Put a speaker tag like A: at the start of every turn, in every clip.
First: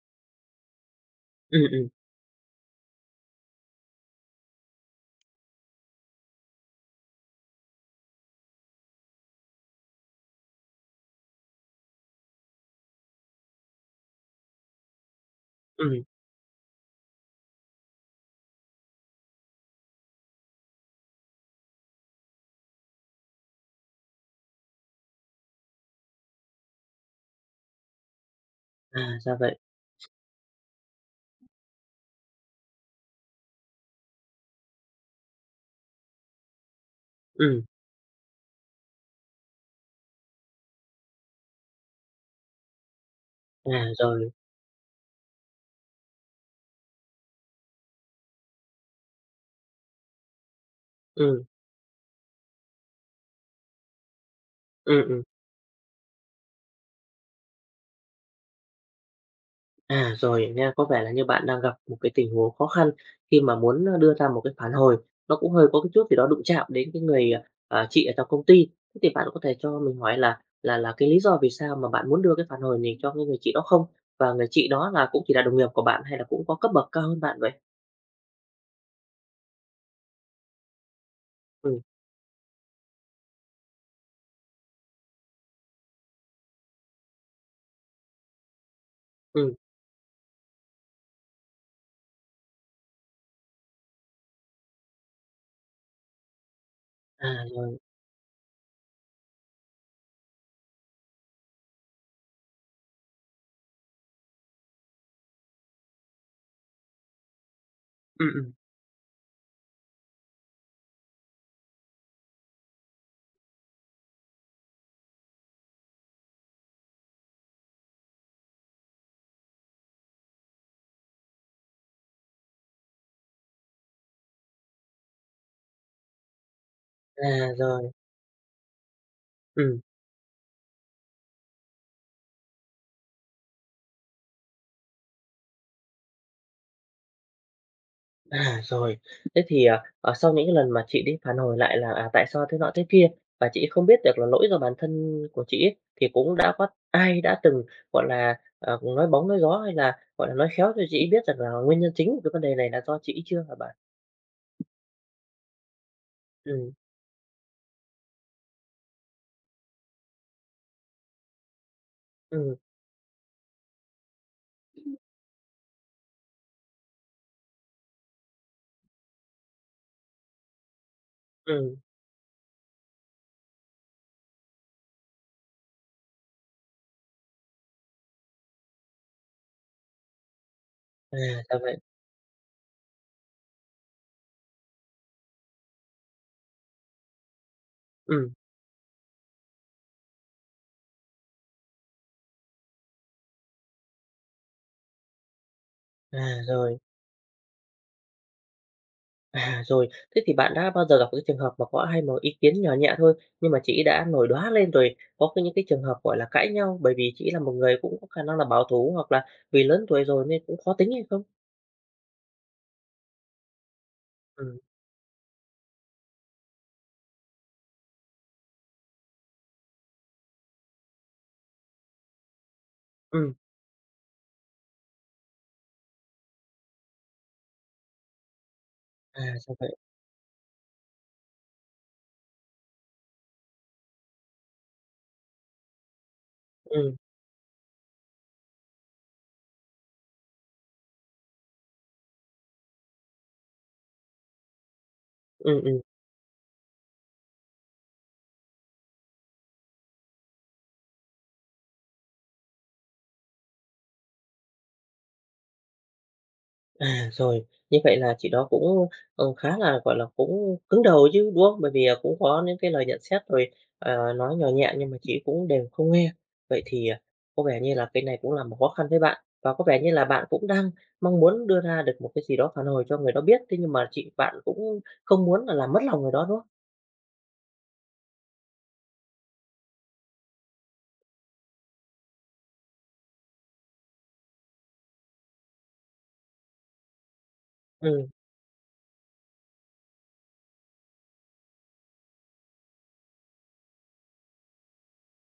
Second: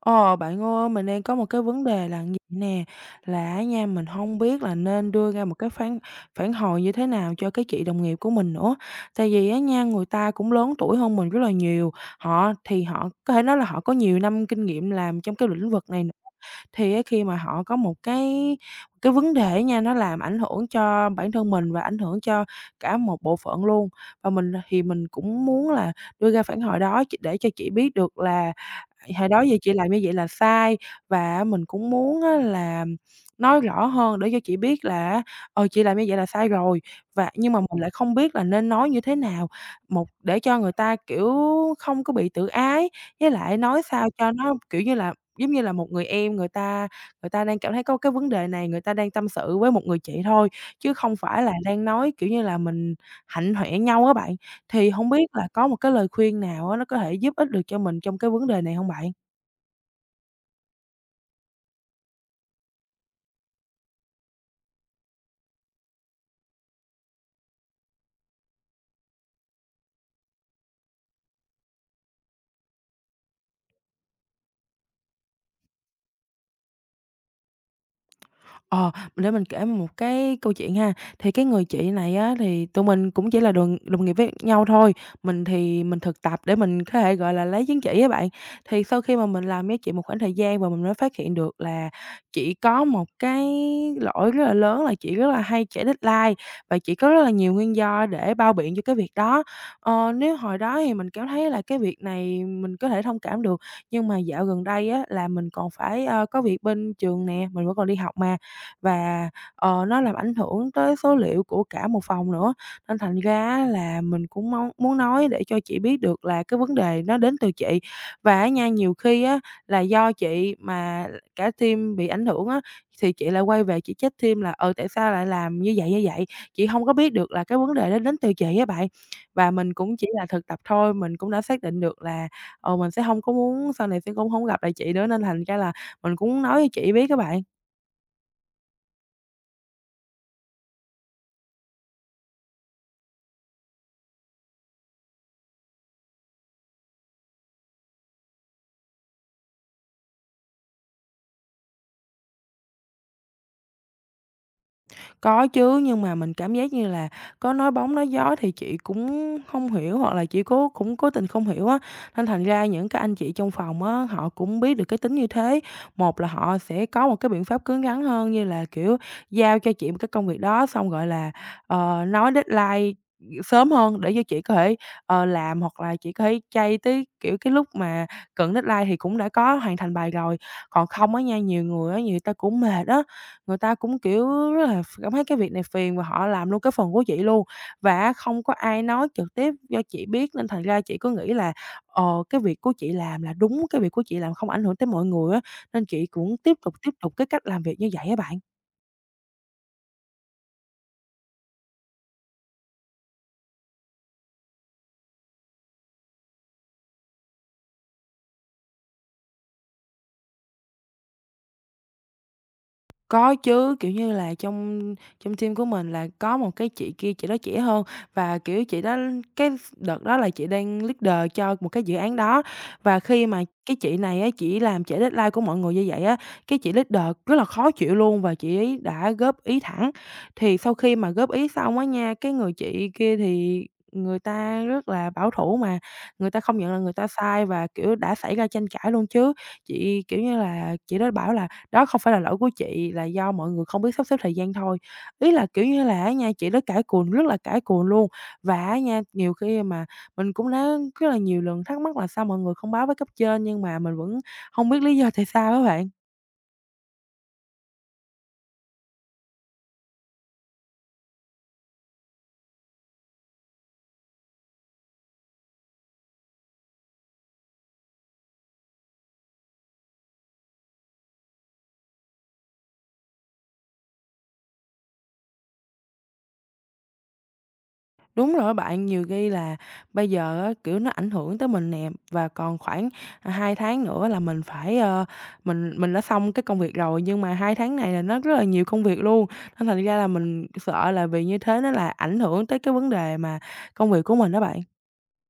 A: Ờ, Bạn ơi, mình đang có một
B: Ừm,
A: cái vấn
B: ừm,
A: đề là như vậy nè, là á nha, mình không biết là nên đưa ra một cái phản phản hồi như thế nào cho cái chị đồng nghiệp của mình nữa. Tại vì á nha, người ta cũng lớn tuổi hơn mình rất là nhiều, họ thì họ có thể nói là họ có nhiều năm kinh nghiệm làm trong cái lĩnh vực
B: ừm,
A: này nữa, thì á khi mà họ có một cái vấn đề nha, nó làm ảnh hưởng cho bản thân mình và ảnh hưởng cho cả một bộ phận luôn. Và mình thì mình cũng muốn là đưa ra phản hồi đó để cho chị biết được là
B: à,
A: hồi
B: ra
A: đó giờ
B: vậy.
A: chị làm như vậy là sai và á mình cũng muốn á là nói rõ hơn để cho chị biết là á, chị làm như vậy là sai rồi và nhưng mà
B: Ừm,
A: mình lại không biết là nên nói như thế nào, một để cho người ta, kiểu, không có bị tự ái, với lại
B: à,
A: nói sao
B: rồi,
A: cho nó, kiểu như là, giống như là, một người em người ta đang cảm thấy có cái vấn đề này, người ta đang tâm sự với một người chị thôi, chứ không
B: ừm,
A: phải là đang nói, kiểu như là, mình hạnh hoẹ nhau á bạn. Thì
B: ừm,
A: hổng
B: ừm,
A: biết là có một cái lời khuyên nào á, nó có thể giúp ích được cho mình trong cái vấn đề này hông bạn?
B: à, rồi nha, có vẻ là như bạn đang gặp một cái tình huống khó khăn khi mà muốn, ơ, đưa ra một cái phản hồi, nó cũng hơi có cái chút gì đó đụng chạm đến cái người, chị ở trong công ty. Thế thì bạn có thể cho mình hỏi là cái lý do vì sao mà bạn muốn đưa cái phản hồi này cho cái người chị đó không? Và người chị đó là cũng chỉ là đồng nghiệp của bạn hay là cũng có cấp bậc cao hơn bạn vậy?
A: Ờ, để mình kể một cái câu chuyện ha. Thì cái người
B: Ừm,
A: chị này á, thì tụi mình cũng chỉ là đồng đồng nghiệp với nhau thôi. Mình thì mình thực tập để mình có thể, gọi là, lấy chứng chỉ á bạn. Thì sau khi mà mình
B: ừm,
A: làm với chị một khoảng thời gian và mình mới phát hiện được là chị có một cái lỗi rất là lớn là chị rất là hay trễ deadline và chị có rất là
B: à,
A: nhiều nguyên
B: rồi,
A: do để bao biện cho cái việc đó. Nếu hồi đó thì mình cảm thấy là cái việc này mình có thể thông cảm được, nhưng mà dạo gần đây á, là mình còn phải, có việc bên trường nè, mình vẫn còn đi học
B: ừm,
A: mà,
B: ừm,
A: và, nó làm ảnh hưởng tới số liệu của cả một phòng nữa. Nên thành ra á là mình cũng mong muốn nói để cho chị biết được là cái vấn đề nó đến từ chị. Và á nha, nhiều khi á là do chị mà cả team bị ảnh hưởng á, thì chị lại quay về chị trách team là tại sao lại làm như vậy, như vậy? Chị không có biết
B: à,
A: được là cái vấn
B: rồi,
A: đề đó đến từ chị á bạn. Và mình
B: ừm.
A: cũng chỉ là thực tập thôi, mình cũng đã xác định được là, mình sẽ không có muốn sau này sẽ cũng hông gặp lại chị nữa, nên thành ra là mình cũng nói cho chị biết các bạn.
B: À, rồi. Thế thì, à, ờ, sau những cái lần mà chị đi phản hồi lại là, à, tại sao thế nọ thế kia và chị không biết được là lỗi do bản thân của chị ấy, thì cũng đã có ai đã từng, gọi là, ờ, nói bóng nói gió hay là, gọi là, nói khéo cho chị biết rằng là nguyên nhân chính của cái vấn đề này là do chị chưa hả bạn?
A: Có chứ, nhưng mà mình cảm
B: Ừ,
A: giác như là có nói bóng nói gió thì chị cũng không hiểu hoặc là chị cũng cố tình không hiểu á, nên thành
B: ừ,
A: ra những cái anh chị trong phòng á, họ cũng biết được cái tính như thế. Một là họ sẽ có một cái biện pháp cứng rắn hơn như là, kiểu, giao cho chị một cái công việc đó xong, gọi là,
B: ừm.
A: ờ, nói deadline sớm hơn để cho chị có thể, làm hoặc là chị có thể chay tới, kiểu, cái lúc mà cận deadline thì cũng đã có hoàn thành bài rồi. Còn không
B: À,
A: á nha,
B: ra
A: nhiều
B: vậy.
A: người á, người ta cũng mệt á, người ta cũng, kiểu, rất là cảm thấy cái việc này phiền và họ làm luôn cái phần của chị luôn. Và á
B: Ừ,
A: không có ai nói trực tiếp cho chị biết nên thành ra chị cứ nghĩ là, ờ, cái việc của chị làm là đúng, cái việc của chị làm không ảnh hưởng tới mọi người á, nên chị
B: à,
A: cũng
B: rồi.
A: tiếp tục cái cách làm việc như vậy á bạn.
B: À, rồi, thế thì bạn đã bao giờ gặp cái trường hợp mà có ai một ý kiến nhỏ nhẹ thôi, nhưng mà chị đã nổi đoá lên rồi, có cái những cái trường hợp, gọi là, cãi nhau bởi vì chị là một người cũng có khả năng là bảo thủ hoặc là vì lớn tuổi rồi nên cũng khó tính hay không?
A: Có chứ, kiểu như là,
B: Ừ,
A: trong trong team của mình là có một cái chị kia chị đó trẻ hơn và, kiểu, chị đó cái đợt đó là chị đang leader cho một cái dự án đó. Và khi
B: ừm,
A: mà cái chị này á, chị làm trễ deadline của mọi người như vậy á, cái chị leader rất là khó chịu luôn và chị ấy đã
B: à,
A: góp
B: ra
A: ý
B: vậy.
A: thẳng. Thì sau khi mà góp ý xong á nha, cái người chị kia thì người ta rất là bảo thủ mà, người ta không nhận là người
B: Ừ,
A: ta sai và, kiểu, đã xảy ra tranh cãi luôn chứ. Chị, kiểu như là, chị đó bảo là đó không phải là lỗi của chị, là do mọi người không biết sắp xếp thời gian thôi. Ý là,
B: ừ,
A: kiểu
B: ừ.
A: như là, á nha, chị đó cãi cùn, rất là cãi cùn luôn, và á nha, nhiều khi mà mình cũng đã rất là nhiều lần thắc mắc là sao mọi người không báo với cấp trên nhưng mà mình vẫn không biết lý do tại sao á bạn.
B: Rồi, như vậy là chị đó cũng, ờ, khá là, gọi là, cũng cứng đầu chứ, đúng không? Bởi vì, à, cũng có những cái lời nhận xét rồi, ờ, nói nhỏ nhẹ nhưng mà chị cũng đều không nghe. Vậy thì, à, có vẻ như là cái này cũng là một khó khăn với bạn, và có vẻ như là bạn cũng đang mong muốn đưa ra được một cái gì đó phản hồi cho người đó biết, thế nhưng mà chị bạn cũng không muốn là làm mất lòng người đó, đúng không?
A: Đúng rồi bạn, nhiều khi là bây giờ á, kiểu, nó ảnh hưởng tới mình nè, và còn khoảng, 2 tháng nữa là mình phải, mình đã xong cái công việc rồi, nhưng mà 2 tháng này là
B: Ừm.
A: nó rất là nhiều công việc luôn. Nên thành ra là mình sợ là vì như thế nó là ảnh hưởng tới cái vấn đề mà công việc của mình đó bạn.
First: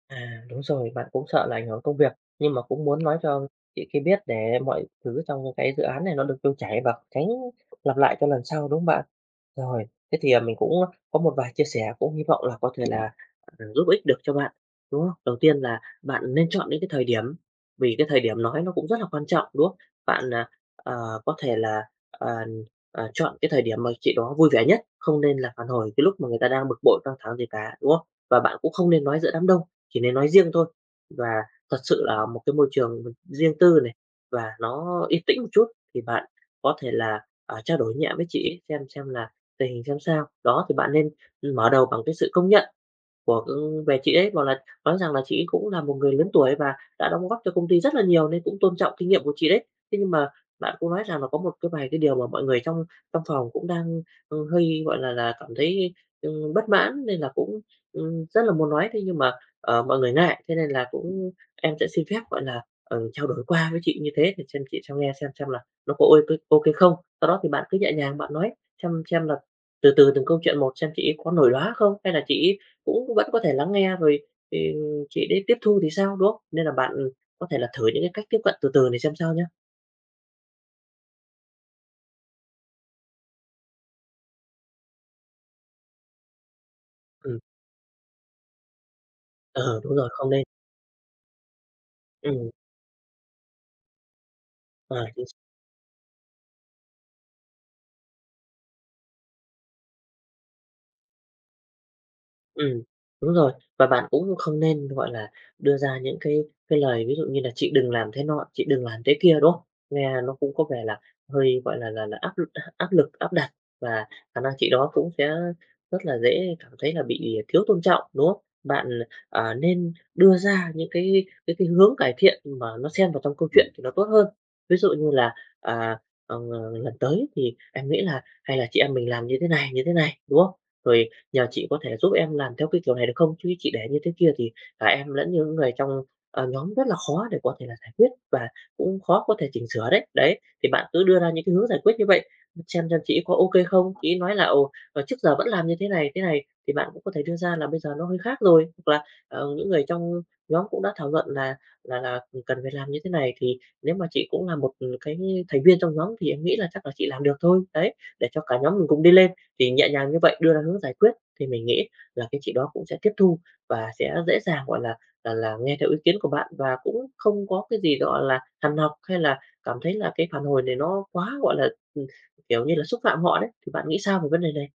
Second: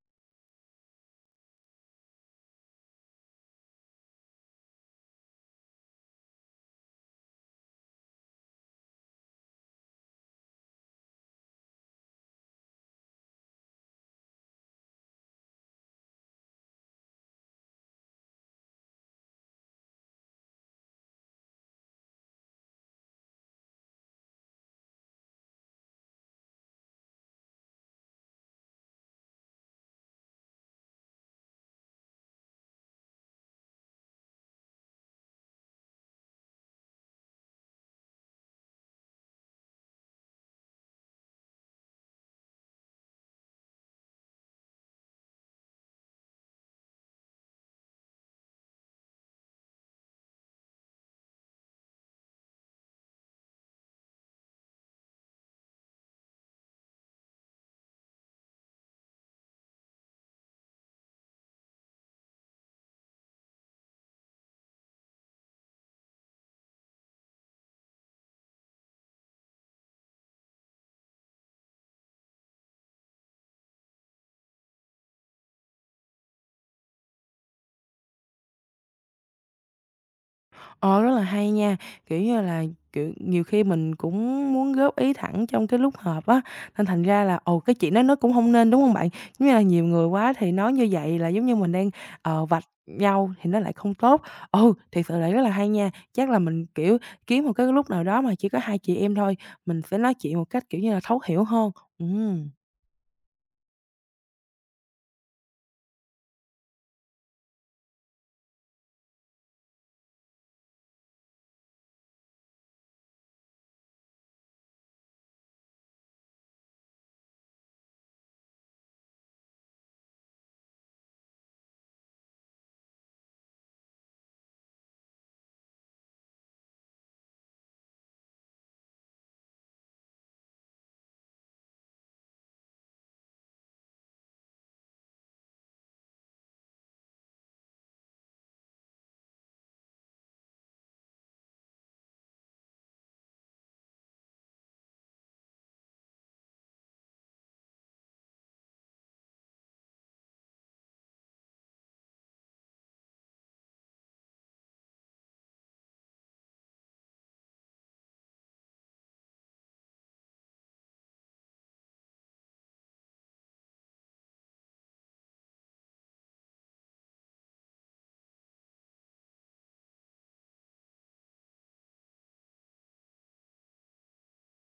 B: À, đúng rồi, bạn cũng sợ là ảnh hưởng công việc, nhưng mà cũng muốn nói cho chị kia biết để mọi thứ trong cái dự án này nó được trôi chảy và tránh lặp lại cho lần sau, đúng không bạn? Rồi, thế thì, à, mình cũng có một vài chia sẻ cũng hy vọng là có thể là, à, giúp ích được cho bạn, đúng không? Đầu tiên là bạn nên chọn những cái thời điểm, vì cái thời điểm nói nó cũng rất là quan trọng, đúng không? Bạn, à, ờ, có thể là, ờ, ờ, chọn cái thời điểm mà chị đó vui vẻ nhất, không nên là phản hồi cái lúc mà người ta đang bực bội, căng thẳng gì cả, đúng không? Và bạn cũng không nên nói giữa đám đông. Chỉ nên nói riêng thôi. Và thật sự là một cái môi trường riêng tư này và nó yên tĩnh một chút thì bạn có thể là, à, trao đổi nhẹ với chị ấy xem là tình hình xem sao. Đó, thì bạn nên mở đầu bằng cái sự công nhận của, ưm, về chị ấy, bảo là nói rằng là chị ấy cũng là một người lớn tuổi và đã đóng góp cho công ty rất là nhiều nên cũng tôn trọng kinh nghiệm của chị đấy. Thế nhưng mà bạn cũng nói rằng là có một cái vài cái điều mà mọi người trong trong phòng cũng đang, hơi, gọi là, cảm thấy, bất mãn nên là cũng, rất là muốn nói. Thế nhưng mà, ờ, mọi người ngại, thế nên là cũng em sẽ xin phép, gọi là, ừ, trao đổi qua với chị như thế để xem chị cho nghe xem là nó có ok ok không. Sau đó thì bạn cứ nhẹ nhàng bạn nói, xem là từ từ từng câu chuyện một xem chị ấy có nổi lóa không hay là chị ấy cũng vẫn có thể lắng nghe rồi thì chị đấy tiếp thu thì sao, đúng không? Nên là bạn, có thể là thử những cái cách tiếp cận từ từ này xem sao nhá.
A: Ờ, Rất là hay nha, kiểu như là, kiểu, nhiều khi mình cũng muốn góp ý thẳng trong cái lúc họp á, nên thành ra
B: Ừm,
A: là, ồ cái chuyện đó nó cũng không nên, đúng không bạn? Giống như là
B: ờ,
A: nhiều
B: đúng
A: người
B: rồi, không
A: quá
B: nên
A: thì nói như vậy là giống như mình đang,
B: ừm,
A: vạch nhau thì nó lại không tốt. Ừ,
B: ờ,
A: thiệt sự là rất là hay nha, chắc là mình, kiểu, kiếm một cái lúc nào đó mà chỉ có hai chị em thôi, mình sẽ nói chuyện một cách, kiểu như là, thấu hiểu hơn. Ừm.
B: Ừ, đúng rồi. Và bạn cũng không nên, gọi là, đưa ra những cái lời ví dụ như là "Chị đừng làm thế nọ, chị đừng làm thế kia", đúng không? Nghe nó cũng có vẻ là hơi, gọi là, áp lực, áp đặt và khả năng chị đó cũng sẽ rất là dễ cảm thấy là bị thiếu tôn trọng, đúng không? Bạn, ờ, nên đưa ra những cái hướng cải thiện mà nó xen vào trong câu chuyện thì nó tốt hơn. Ví dụ như là, à, ờ, "Lần tới thì em nghĩ là hay là chị em mình làm như thế này", đúng không? Rồi "Nhà chị có thể giúp em làm theo cái kiểu này được không? Chứ chị để như thế kia thì cả em lẫn những người trong, ờ, nhóm rất là khó để có thể là giải quyết và cũng khó có thể chỉnh sửa đấy." Đấy, thì bạn cứ đưa ra những cái hướng giải quyết như vậy, xem chị có ok không. Chị nói là "Ồ, ờ, trước giờ vẫn làm như thế này, thế này." Thì bạn cũng có thể đưa ra là bây giờ nó hơi khác rồi, hoặc là, ờ, những người trong nhóm cũng đã thảo luận là, cần phải làm như thế này, thì nếu mà chị cũng là một, cái thành viên trong nhóm thì em nghĩ là chắc là chị làm được thôi." Đấy, để cho cả nhóm mình cùng đi lên, thì nhẹ nhàng như vậy đưa ra hướng giải quyết thì mình nghĩ là cái chị đó cũng sẽ tiếp thu và sẽ dễ dàng, gọi là, là nghe theo ý kiến của bạn và cũng không có cái gì, gọi là, hằn học hay là cảm thấy là cái phản hồi này nó quá, gọi là, kiểu như là, xúc phạm họ đấy. Thì bạn nghĩ sao về vấn đề này?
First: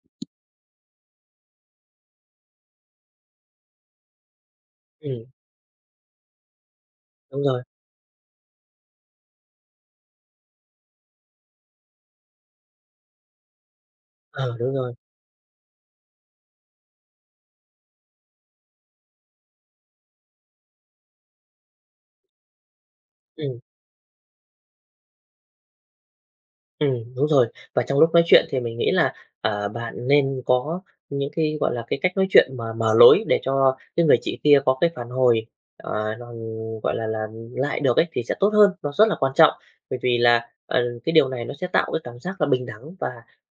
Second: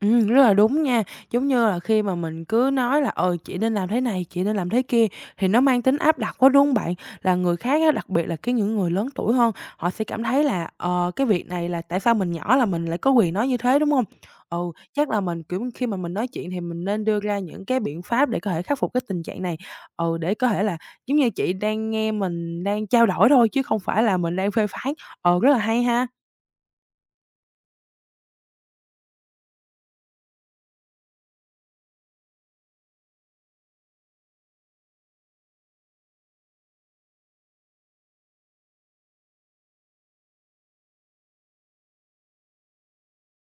A: Rất là đúng nha. Giống như là khi mà mình cứ nói là "Ờ, chị nên làm thế này, chị nên làm thế kia"
B: Ừm,
A: thì nó mang tính áp đặt quá, đúng hông bạn? Là
B: đúng
A: người
B: rồi.
A: khác á, đặc biệt là cái những người lớn tuổi hơn, họ sẽ cảm thấy là "Ờ, cái việc này là tại sao mình nhỏ là mình lại có quyền nói như thế", đúng không?
B: Ờ,
A: Ừ,
B: đúng rồi.
A: chắc là mình, kiểu, khi mà mình nói chuyện thì mình nên đưa ra những cái biện pháp để có thể khắc phục cái tình trạng này. Ừ, để có thể là giống như chị đang nghe mình đang trao đổi thôi
B: Ừm.
A: chứ không phải là mình đang phê phán. Rất là hay ha.
B: Đúng rồi. Và trong lúc nói chuyện thì mình nghĩ là, ờ, bạn nên có những cái, gọi là, cái cách nói chuyện mà mở lối để cho cái người chị kia có cái phản hồi, ờ, nó, gọi là, lại được ấy thì sẽ tốt hơn, nó rất là quan trọng. Bởi vì là, ờ, cái điều này nó sẽ tạo cái cảm giác là bình đẳng và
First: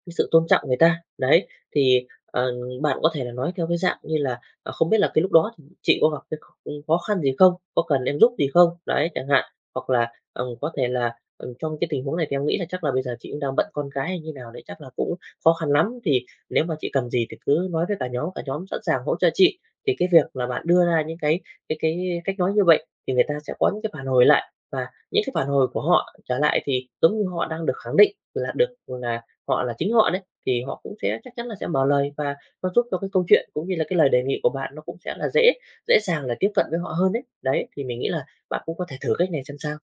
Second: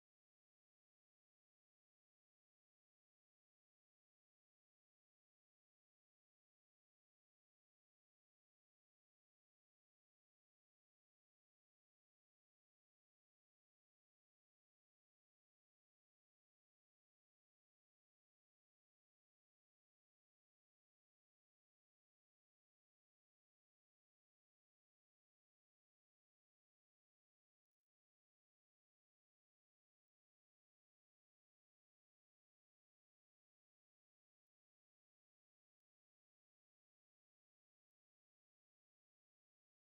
B: cái sự tôn trọng người ta. Đấy, thì, ờ, bạn có thể là nói theo cái dạng như là, ờ, "Không biết là cái lúc đó thì chị có gặp cái khó khăn gì không? Có cần em giúp gì không?" Đấy, chẳng hạn. Hoặc là, có thể là, ừm, trong cái tình huống này thì em nghĩ là chắc là bây giờ chị cũng đang bận con cái hay như nào đấy, chắc là cũng khó khăn lắm. Thì nếu mà chị cần gì thì cứ nói với cả nhóm sẵn sàng hỗ trợ chị. Thì cái việc là bạn đưa ra những cái cách nói như vậy thì người ta sẽ có những cái phản hồi lại, và những cái phản hồi của họ trở lại thì giống như họ đang được khẳng định là được là họ là chính họ đấy, thì họ cũng sẽ chắc chắn là sẽ mở lời và nó giúp cho cái câu chuyện cũng như là cái lời đề nghị của bạn nó cũng sẽ là dễ dễ dàng là tiếp cận với họ hơn đấy. Đấy, thì mình nghĩ là bạn cũng có thể thử cách này xem sao.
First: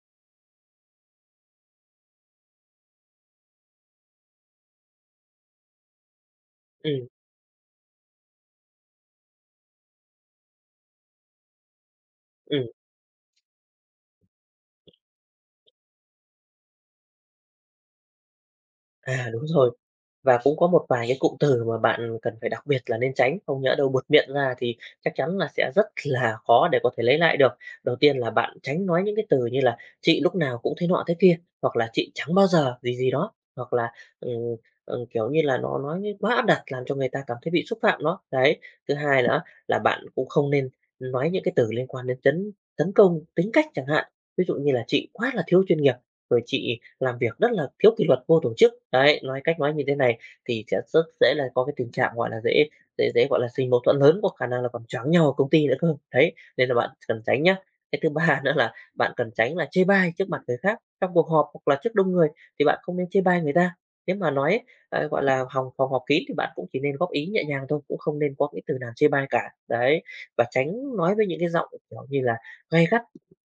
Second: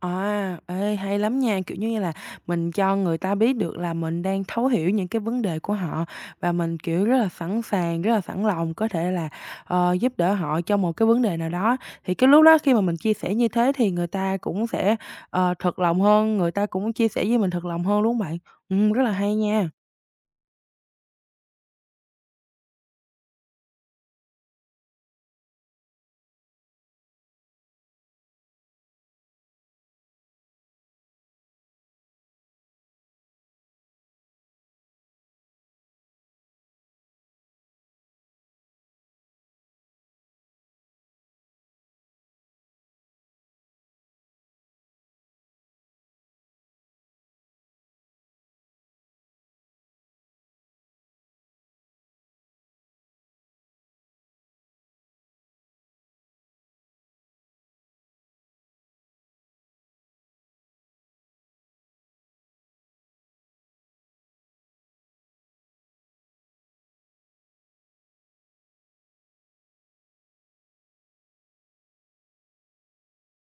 A: À, ê, hay lắm nha, kiểu như là, mình cho người ta biết được là mình đang thấu hiểu những cái vấn đề của họ và mình,
B: Ừ,
A: kiểu, rất là sẵn sàng, rất là sẵn lòng có thể là, giúp đỡ họ trong một cái vấn đề nào đó. Thì cái lúc
B: ừ.
A: đó khi mà mình chia sẻ như thế thì người ta cũng sẽ, thật lòng hơn, người ta cũng chia sẻ với mình thật lòng hơn, đúng hông bạn? Rất là
B: À,
A: hay
B: đúng
A: nha.
B: rồi. Và cũng có một vài cái cụm từ mà bạn cần phải đặc biệt là nên tránh, không nhỡ đâu buột miệng ra thì chắc chắn là sẽ rất là khó để có thể lấy lại được. Đầu tiên là bạn tránh nói những cái từ như là "chị lúc nào cũng thế nọ thế kia", hoặc là "chị chẳng bao giờ" gì gì đó, hoặc là, ừm, kiểu như là, nó nói như quá áp đặt làm cho người ta cảm thấy bị xúc phạm đó. Đấy, thứ hai nữa là bạn cũng không nên nói những cái từ liên quan đến tấn tấn công tính cách chẳng hạn, ví dụ như là "chị quá là thiếu chuyên nghiệp", rồi "chị làm việc rất là thiếu kỷ luật, vô tổ chức." Đấy, nói cách nói như thế này thì sẽ rất dễ là có cái tình trạng, gọi là, dễ dễ dễ, gọi là, sinh mâu thuẫn lớn, có khả năng là còn choáng nhau ở công ty nữa cơ. Đấy, nên là bạn cần tránh nhá. Cái thứ ba nữa là bạn cần tránh là chê bai trước mặt người khác, trong cuộc họp hoặc là trước đông người thì bạn không nên chê bai người ta. Nếu mà nói ấy, ờ, gọi là, hòng phòng họp kín thì bạn cũng chỉ nên góp ý nhẹ nhàng thôi, cũng không nên có những từ nào chê bai cả. Đấy, và tránh nói với những cái giọng, kiểu như là, gay gắt,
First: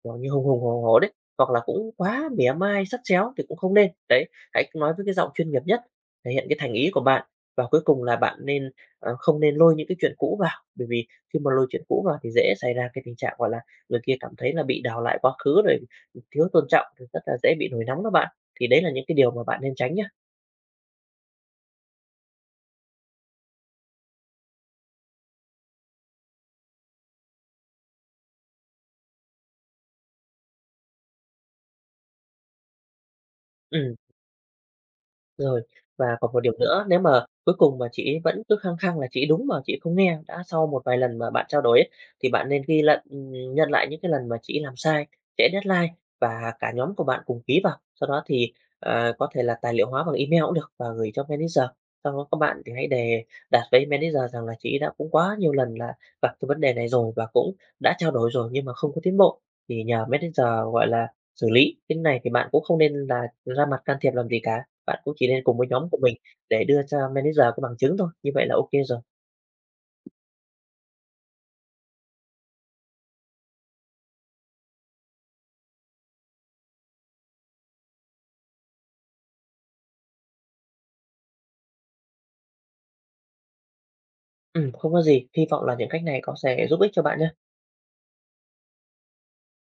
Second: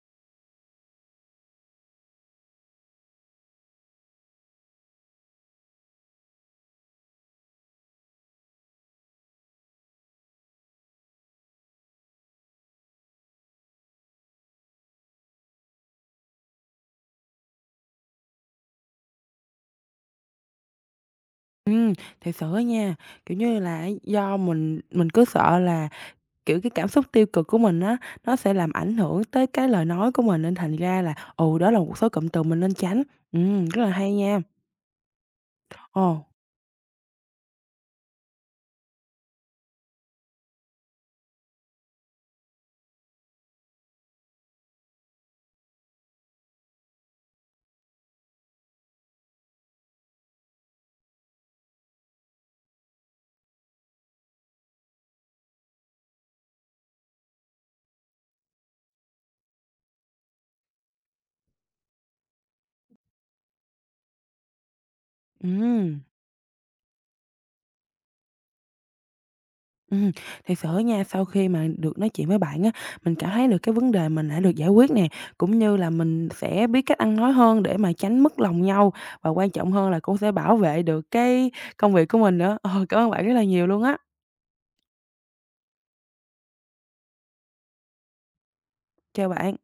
B: kiểu như, hùng hùng hổ hổ đấy, hoặc là cũng quá mỉa mai, sắt réo thì cũng không nên. Đấy, hãy nói với cái giọng chuyên nghiệp nhất thể hiện cái thành ý của bạn. Và cuối cùng là bạn nên, ờ, không nên lôi những cái chuyện cũ vào, bởi vì khi mà lôi chuyện cũ vào thì dễ xảy ra cái tình trạng, gọi là, người kia cảm thấy là bị đào lại quá khứ rồi thiếu tôn trọng, rồi rất là dễ bị nổi nóng đó bạn. Thì đấy là những cái điều mà bạn nên tránh nhá.
A: Ừm, thiệt sự á nha, kiểu như là, do mình cứ sợ là kiểu, cái cảm xúc tiêu cực của mình á, nó sẽ làm ảnh hưởng tới cái lời nói của mình nên thành ra là, ồ đó là một số cụm từ mình nên tránh. Rất là
B: Ừm.
A: hay nha.
B: Rồi,
A: Ồ,
B: và còn một điểm nữa, nếu mà cuối cùng mà chị ấy vẫn cứ khăng khăng là chị ấy đúng mà chị ấy không nghe, đã sau một vài lần mà bạn trao đổi ấy, thì bạn nên ghi lận, nhận lại những cái lần mà chị ấy làm sai, trễ deadline và cả nhóm của bạn cùng ký vào. Sau đó thì, ờ, có thể là tài liệu hóa bằng email cũng được và gửi cho manager. Sau đó các bạn thì hãy đề đạt với manager rằng là chị ấy đã cũng quá nhiều lần là gặp cái vấn đề này rồi và cũng đã trao đổi rồi nhưng mà không có tiến bộ, thì nhờ manager, gọi là, xử lý. Cái này thì bạn cũng không nên là ra mặt can thiệp làm gì cả. Bạn cũng chỉ nên cùng với nhóm của
A: ừm,
B: mình để đưa cho manager cái bằng chứng thôi, như vậy là ok rồi.
A: ừm, thiệt sự nha, sau khi mà được nói chuyện với bạn á, mình cảm thấy được cái vấn đề mình đã được giải quyết nè, cũng như là mình sẽ biết cách ăn nói hơn để mà tránh mất lòng nhau, và quan trọng hơn là cũng sẽ bảo vệ được cái công việc của mình nữa. Ờ, Cảm ơn bạn rất là nhiều luôn á.
B: Không có gì, hy vọng là những cách này có sẽ giúp ích cho bạn nhé.
A: Chào bạn.